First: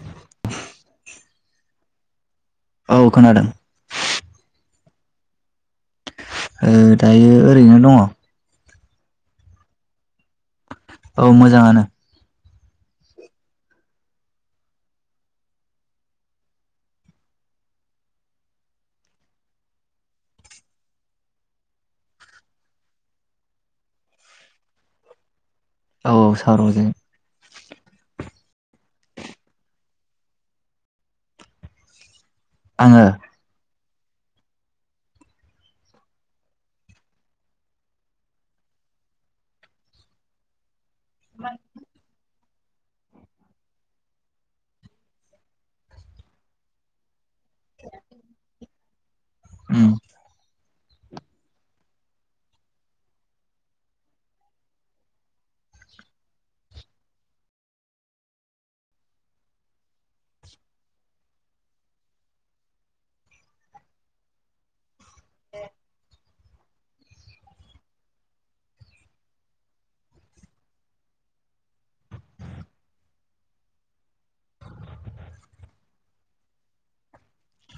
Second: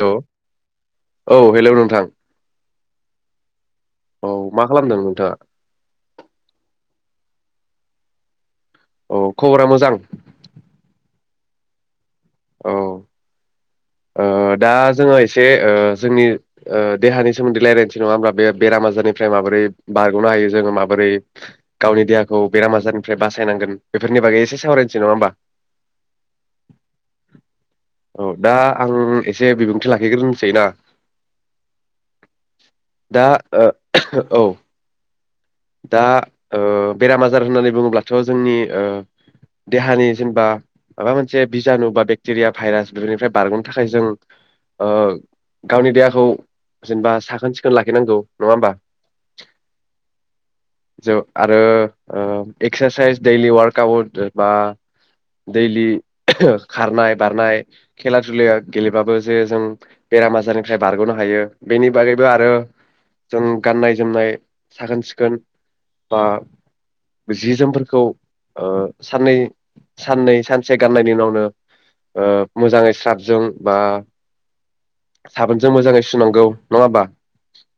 Hello औ hello नोंथां। औ खोनादों। औ मा खालामदों नोंथाङा? ओ दायो ओरैनो दङ। औ खबरा मोजां? औ मोजाङानो। औ ओ दा जोङो एसे ओ जोंनि ओ देहानि सोमोन्दै रायज्लायनोसै नङा होमबा बे बेराम आजारनिफ्राय माबोरै बारगनो हायो जोङो माबोरै गावनि देहाखौ बेराम आजारनिफ्राय बासायनांगोन बेफोरनि बागै एसे सावरायनोसै नङा होमबा। औ सावराय जायो। औ दा आं एसे बिबुंथि लाखिग्रोनोसै ना? आङो दा ओ औ दा ओ बेराम आजार होननानै बुङोब्लाथ' जोंनि ओ देहानि जेनेबा माबा मोनसे बिजानु बा बेक्टेरिया भाइरास बेफोरनिफ्राय बारग'नो थाखाय जों ओ गावनि देहाखौ जेनेबा सा खोन सिखोन लाखिनांगौ नङा होमबा उम ज आरो ओ एक्सारसाइस दैलि वार्कआउट बा दैलि खारनाय बारनाय खेला दुला गेलेबाबो जे जों बेराम आजारनिफ्राय बारग'नो हायो बेनि बागैबो आरो जों गाननाय जोमनाय साखोन सिखोन बा जि जोमफोरखौ ओ साननै साननै सानसे गाननायनि उनावनो ओ मोजाङै स्राबजों बा साबोनजों मोजाङै सुनांगौ नङा होमबा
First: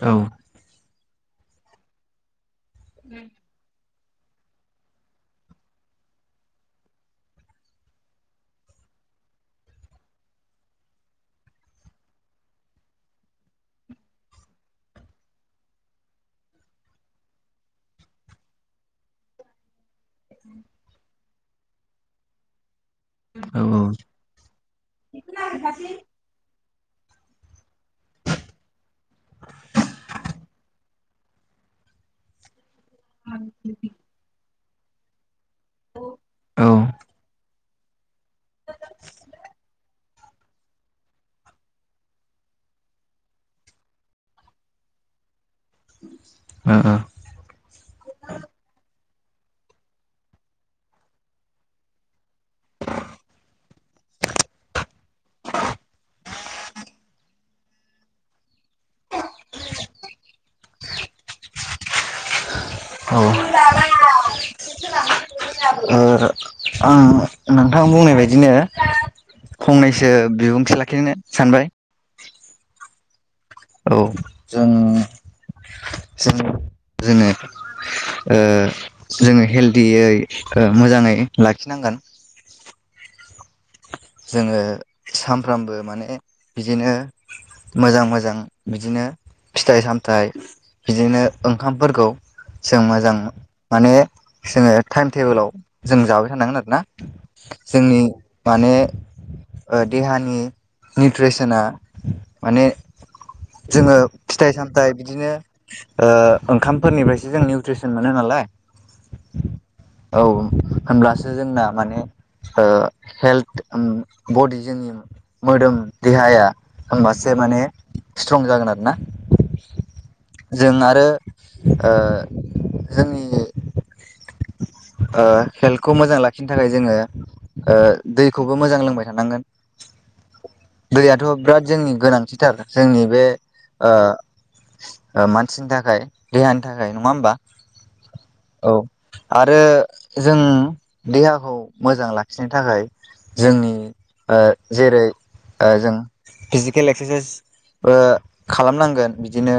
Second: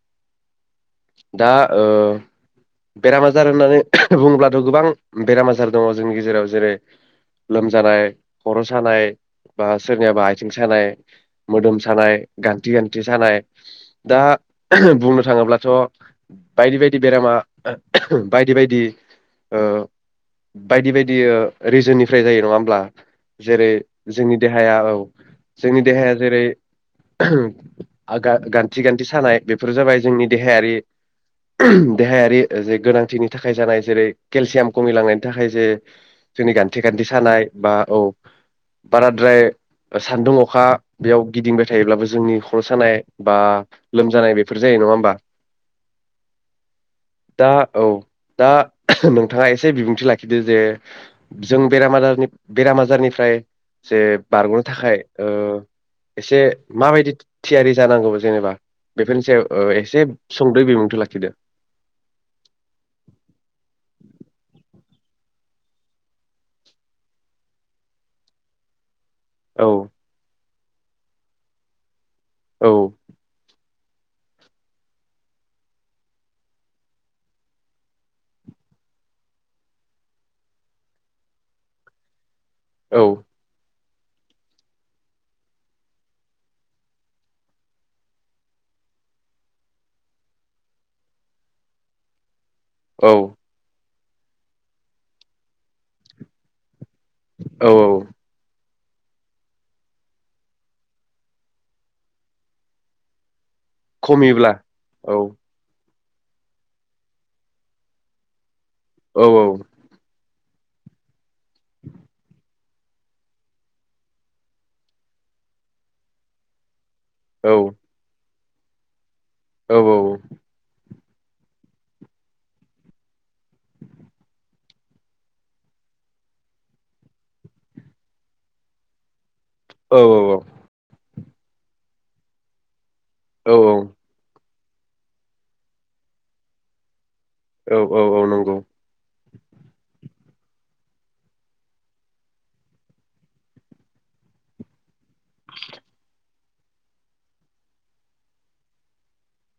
औ दा ओ बेराम आजार होननानै बुंब्लाथ' गोबां बेराम आजार दङ जोंनि गेजेराव जेरै लोमजानाय खर' सानाय बा सोरनियाबा आथिं सानाय मोदोम सानाय गान्थि गान्थि सानाय दा बुंनो थाङोब्लाथ' बायदि बायदि बेरामा बायदि बायदि ओ बायदि बायदि रिजोननिफ्राय जायो नङा होमब्ला औ जेरै ओ जोंनि दे हाया औ जोंनि देहाया जेरै गान्थि गान्थि सानाय बेफोर जाबाय जोंनि देहायारि देहायारि जे गोनांथिनि थाखाय जानाय जेरै केलसियाम खमिलांनायनि थाखाय जे जोंनि ओ गान्थे गान्थे सानाय बा औ बाराद्राय सान्दुं अखा बेयाव गिदिंबाय थायोब्लाबो जोंनि खर' सानाय बा लोमजानाय बेफोर जायो नङा होमबा दा औ दा नोंथाङा एसे बिबुंथि लाखिदो जे जों बेराम आजार बेराम आजारनिफ्राय जे बारग'नो थाखाय ओ एसे माबायदि थियारि जानांगौ जेनेबा बेफोरनि सायाव ओ एसे सुंदयै बिबुंथि लाखिदो औ ओ आं नोंथां बुंनाय बायदिनो औ फंनैसो बिबुं थि लाखिनो सानबाय औ औ जों जों जोङो ओ जोङो हेलदियै मोजाङै लाखिनांगोन औ जोङो सानफ्रामबो माने बिदिनो मोजां मोजां बिदिनो फिथाइ सामथाइ बिदिनो ओंखामफोरखौ जों औ मोजां माने जोङो टाइम टेबोलाव जों जाबाय थानांगोन आरो ना औ जोंनि माने ओ देहानि निउट्रिसना माने जोङो खमियोब्ला फिथाइ सामथाइ औ बिदिनो ओ ओंखामफोरनिफ्रायसो जों निउट्रिसन मोनो नालाय औ औ औ होनब्लासो जोंना माने ओ हेल्थ ओम बडि जोंनि मोदोम देहाया होमबासो औ माने स्ट्ं जागोन आरो ना औ औ जों आरो ओ जोंनि ओ हेल्थखौ मोजां लाखिनो थाखाय जोङो ओ दै खौबो मोजां लोंबाय थानांगोन। औ औ औ दैयाथ' बिराद जोंनि गोनांथिथार जोंनि बे औ ओ मानसिनि थाखाय देहानि थाखाय नङा होमबा? औ औ औ नंगौ। आरो जों देहाखौ मोजां लाखिनो थाखाय जोंनि ओ जेरै जों फिजिकेल एक्सारसाइसबो खालामनांगोन बिदिनो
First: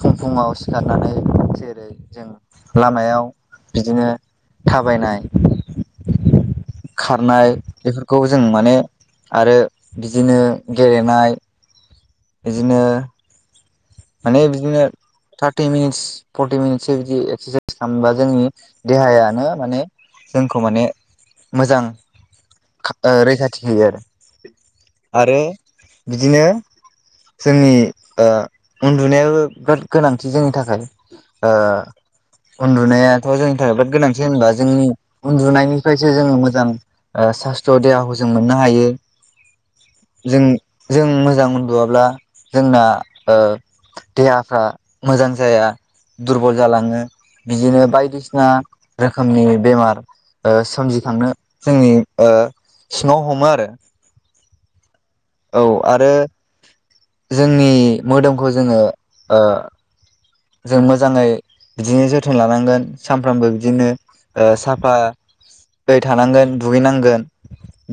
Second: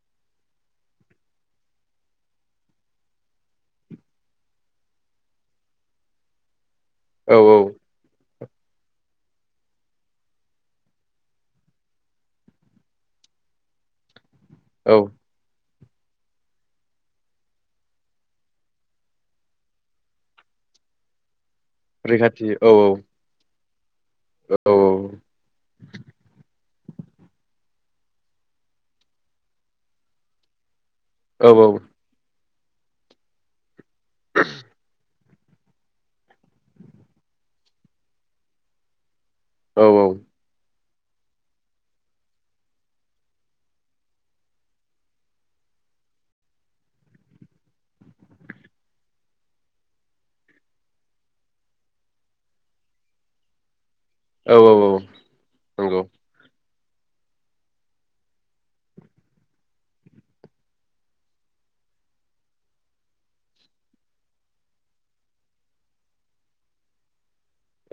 फुं फुङाव सिखारनानै जेरै जों लामायाव बिदिनो थाबायनाय औ खारनाय औ बेफोरखौ जों माने आरो बिदिनो गेलेनाय। बिदिनो माने बिदिनो औ फर्टि मिनिटस फर्टि मिनिटस बिदि एक्सारसाइस खालामबा जोंनि देहायानो माने जोंखौ माने मोजां रैखाथि औ औ ओ रैखाथि थियो आरो औ औ आरो बिदिनो जोंनि उन्दुनायाबो बिराद गोनांथि जोंनि थाखाय ओ औ उन्दुनायाथ' जोंनि थाखाय बा गोनांथि होनबा जोंनि उन्दुनायनिफ्रायसो जोङो मोजां ओ सास्थ' देहाखौ जों मोननो हायो। औ औ जों जों मोजां उन्दुआब्ला जोंना ओ देहाफ्रा मोजां जाया दुरबल जालाङो बिदिनो बायदिसिना रोखोमनि बेमार ओ सोमजिखांनो जोंनि ओ सिङाव हमो आरो। औ औ औ औ आरो जोंनि मोदोमखौ जोङो ओ। जों मोजाङै बिदिनो जोथोन लानांगोन सानफ्रामबो बिदिनो साफायै थानांगोन दुगैनांगोन।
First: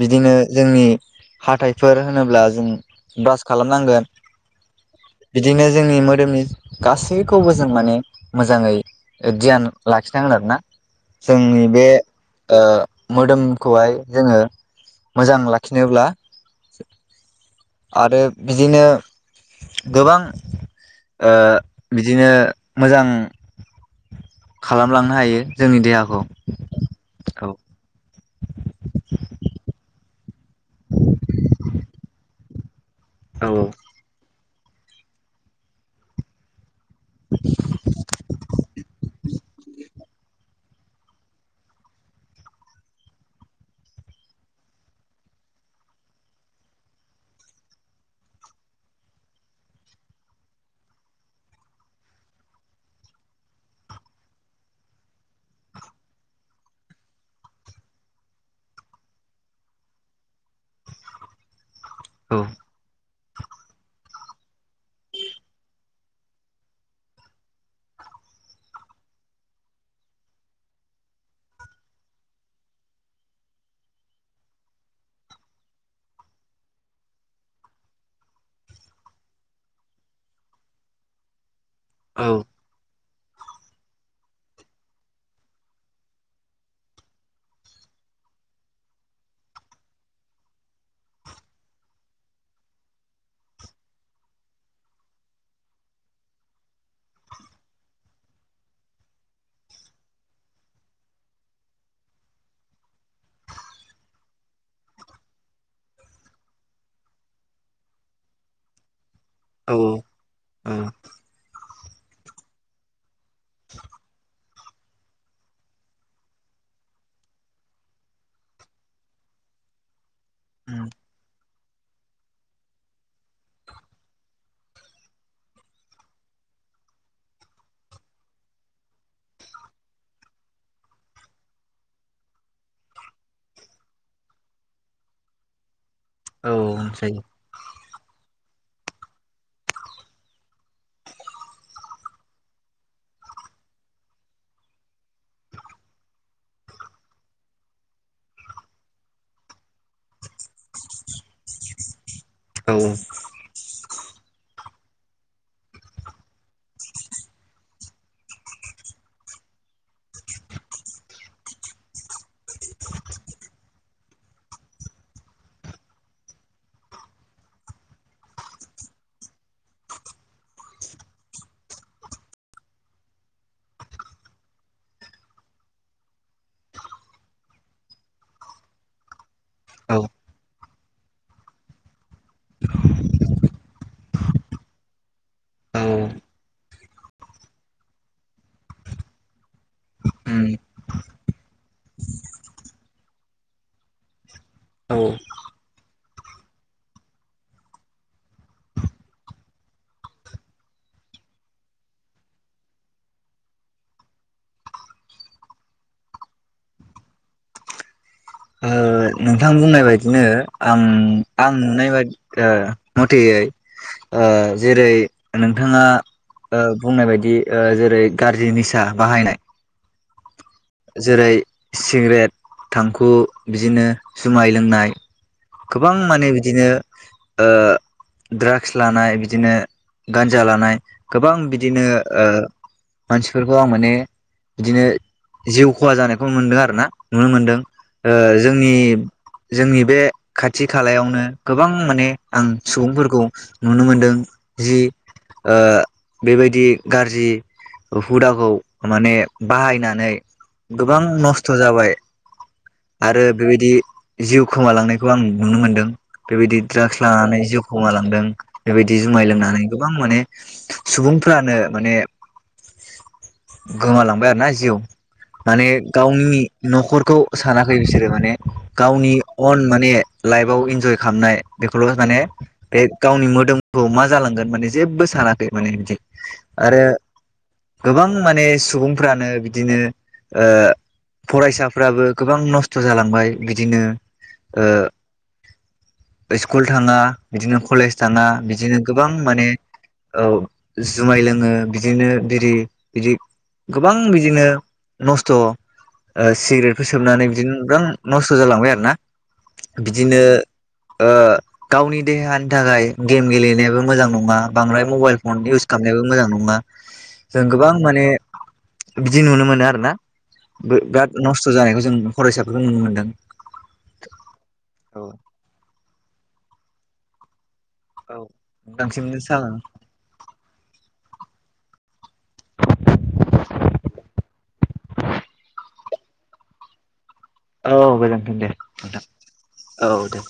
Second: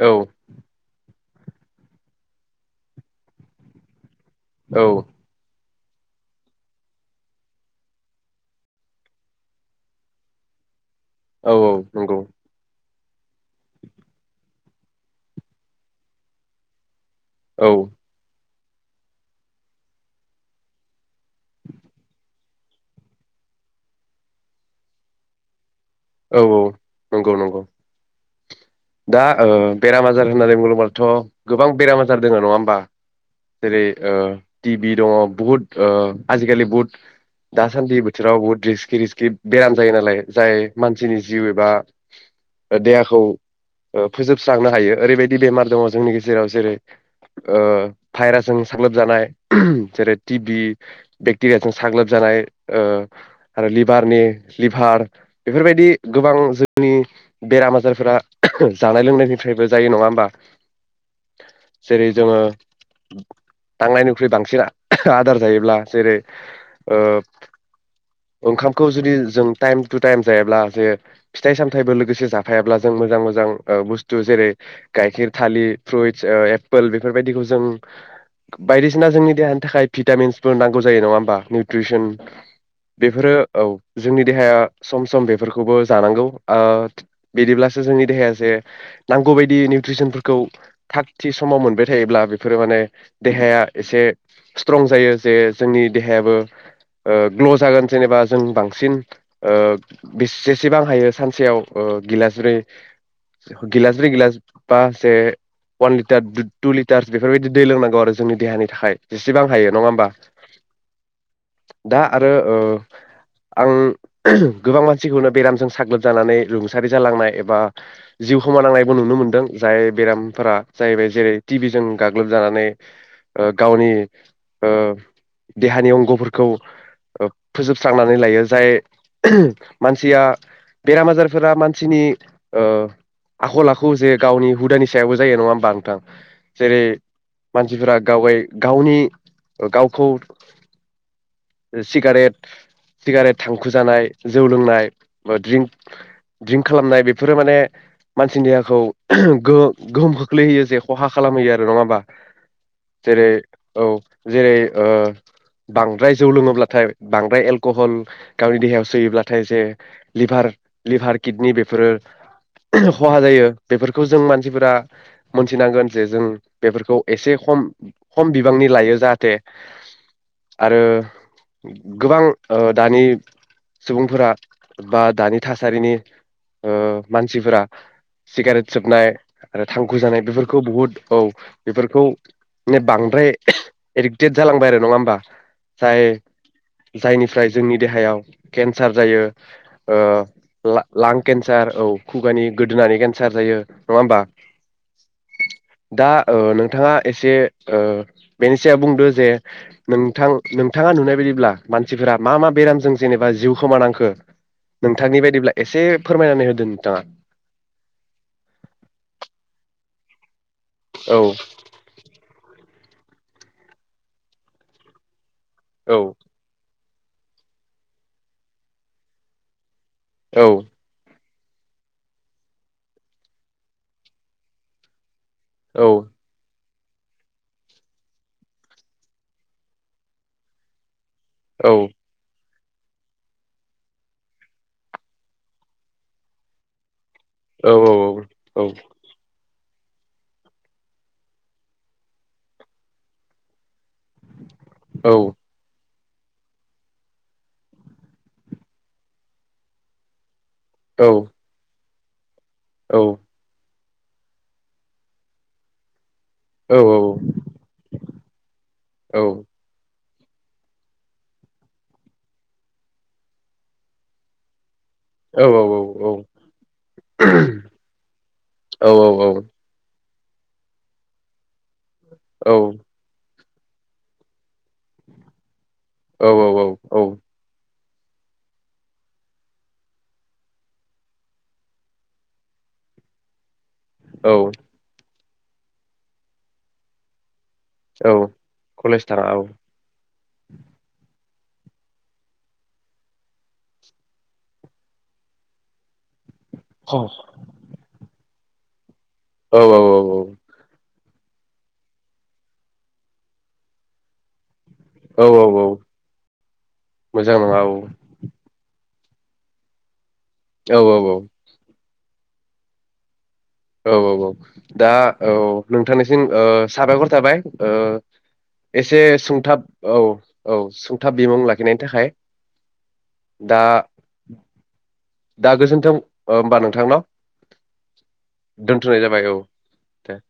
औ बिदिनो जोंनि हाथाइफोर होनोब्ला जों ब्रास खालामनांगोन। औ बिदिनो जोंनि मोदोमनि गासै गासैखौबो जों माने मोजाङै धयान लाखिनांगोन आरो ना। जोंनि बे नंगौ मोदोमखौहाय जोङो मोजां लाखिनोब्ला औ आरो बिदिनो गोबां ओ बिदिनो मोजां खालामलांनो हायो जोंनि देहाखौ औ दा ओ बेराम आजार होननानै बुङोबाथ' गोबां बेाम आजार दोङो नङा होमबा? जेरै ओ टि भि दङ बहुत ओ आजिखालि बहुद दासानदि बोथोरा बहुत रिसकि रिसकि बेराम जायो नालाय जाय मानसिनि जिउ एबा देहाखौ ओ फोजोबस्रांनो हायो ओरैबायदि बेमार दङ जोंनि गेजेराव जेरै ओ भाइरासजों साग्लोबजानाय जेरै टिभि बेक्टेरियाजों साग्लोबजानाय ओ आरो लिभारनि लिभार बेफोरबायदि गोबां जोंनि बेराम आजारफोरा जानाय लोंनायनिफ्रायबो जायो नङा होमबा जेरै जोङो नांनायनिख्रुइ बांसिन आदार जायोब्ला जेरै ओ ओंखामखौ जुदि जों टाइम टु टाइम जायाब्ला जे फिथाइ सामथायाइबो लोगोसे जाफायाब्ला जों मोजां मोजां ओ बुस्थु जेरै गाइखेर थालिर फ्रुइटस ओ एपोल बेफोरबायदिखौ जों बायदिसिना जोंनि देहानि थाखाय भिटामिन्सफोर नांगौ जायो नङा होनबा ट्रिउसन बेफोरो औ जोंनि देहाया सम सम बेफोरखौबो जानांगौ ओ बिदिब्लासो जोंनि देहाया जे नांगौ बायदि निउट्रिसनफोरखौ थाग थि समाव मोनबाय थायोब्ला बेफोरो माने देहाया एसे स्ट्रं जायो जे जोंनि देहायाबो ओ ग्ल' जागोन जेनेबा जों बांसिन ओ बेसेसो बां हायो सानसेयाव ओ गिलास ब्रै गिलास ब्रै गिलास बासे वान लिटार टु लिटारस बेफोरबायदि दै लोंनांगौ आरो जोंनि देहानि थाखाय जेसेबां हायो नङा होमबा दा आरो ओ आं गोबां मानसिखौनो बेरामजों साग्लोबजानानै रुंसारि जालांनाय एबा जिउ खोमानांनायबो नुनो मोनदों जाय बेराम फोरा जाहैबाय जेरै टिभिजों गाग्लोबजानानै ओ गावनि ओ देहानि अंग'फोरखौ ओ फोजोबस्रांनानै लायो जाय मानसिया बेराम आजारफोरा मानसिनि ओ आखल आखु जे गावनि हुदानि सायावबो जायो नङा होमबा नोंथां औ जेरै उम जायो मानसिफोरा गाव गाय गावनि गावखौ सिगारेट सिगारेट थां खु जानाय जौ लोंनाय बा ड्रिंक खालामनाय बेफोरो माने मानसि देहाखौ गोहो गोहोम खोख्लैहैयो जे खहा खालामहैयो आरो नङा होमबा? औ जेरै औ जेरै ओ बांद्राय जौ लोङोब्लाथाय बांद्राय एलक'हल गावनि देहायाव सोयोब्लाथाय जे लिभार लिभार किडनि बेफोरो खहा जायो बेफोरखौ जों मानसिफोरा मोनथिनांगोन जे जों बेफोरखौ एसे खम खम बिबांनि लायो जाहाथे आरो गोबां ओ दानि सुबुंफोरा बा दानि थासारिनि ओ मानसिफोरा सिगारेट सोबनाय आरो औ थांखु जानाय बेफोरखौ बुहुद औ बेफोरखौ मे बांद्राय एडिक्टेट जालांबाय आरो नङा होमबा औ जाय जायनिफ्राय जोंनि देहायाव केन्सार जायो उम लां केन्सार औ खुगानि गोदोनानै केन्सार जायो नङा होमबा औ ओ दा नोंथाङा एसे बेनि सायाव बुंदो जे नोंथां नोंथाङा नुनाय बायदिब्ला मानसिफोरा मा मा बेरामजों जेनेबा जिउ खोमानांखो नोंथांनि बायदिब्ला एसे फोरमायनानै होदों नोंथाङा नोंथां बुंनाय बायदिनो आं औ आं नुनाय बादि मथेयै ओ जेरै नोंथाङा औ ओ बुंनाय बायदि जेरै गाज्रि निसा बाहायनाय औ जेरै सिगारेट थांखु बिदिनो जुमाय लोंनाय गोबां माने बिदिनो ओ ड्रागस लानाय बिदिनो गान्जा लानाय गोबां औ बिदिनो मानसिफोरखौ आं माने बिदिनो जिउ खहा जानायखौ मोनदों आरो ना नुनो मोनदों औ औ औ जोंनि जोंनि बे खाथि खालायावनो गोबां माने आं सुबुंफोरखौ नुनो मोनो दों जि ओ बेबायदि गाज्रि हुदाखौ माने बाहायनानै गोबां नस्थ' जाबाय आरो बेबायदि जिउ खोमालांनायखौ आं नुनो मोनदों बेबायदि द्राग्स लानानै जिउ खोमालांदों बेबायदि जुमाय लोंनानै गोबां माने सुबुंफ्रानो माने गोमालांबाय आरो ना जिउ माने गावनि न'खरखौ सानाखै बिसोरो माने गावनि अन माने लाइफआव इन्जय खालामनाय बे माने बे गावनि मोदोम औ मा जालांगोन माने जेबो सानाखै माने बिदि आरो गोबां माने सुबुंफ्रानो बिदिनो ओ फरायसाफ्राबो गोबां नस्थ' जालांबाय बिदिनो औ औ स्कुल थाङा बिदिनो कलेज औ थाङा औ बिदिनो कलेज गोबां थाङा औ माने औ जुमाय लोङो बिदिनो बिरि बिदि गोबां बिदिनो नस्थ' ओ सिगारेटफोर औ सोबनानै बिदिनो गोबां नस्थ थ जालांबाय आरो ना। औ औ बिदिनो औ ओ गावनि देहानि थाखाय गेम गेलेनायाबो मोजां नङा। बांद्राय मबाइल औ फन औ इउस खालामनायबो मोजां नङा। मोजां जों नङा औ गोबां माने बिदि नुनो मोनो आरो ना। औ औ बिराद नस्थ जानायखौ जों फरायसाखौ जों नुनो मोन्दों। औ औ औ दा औ नोंथांनिसिम ओ साबायखर थाबाय। ओ एसे नोंथांसिम सुंथाब साबायखर औ औ सुंथाब बिमुं ला नायनि थाखाय दा दा गोजोन्थों होमबा नोंथांनाव औ गोजोनथों दे दोनथ'नाय नोंथां जाबाय औ औ दे।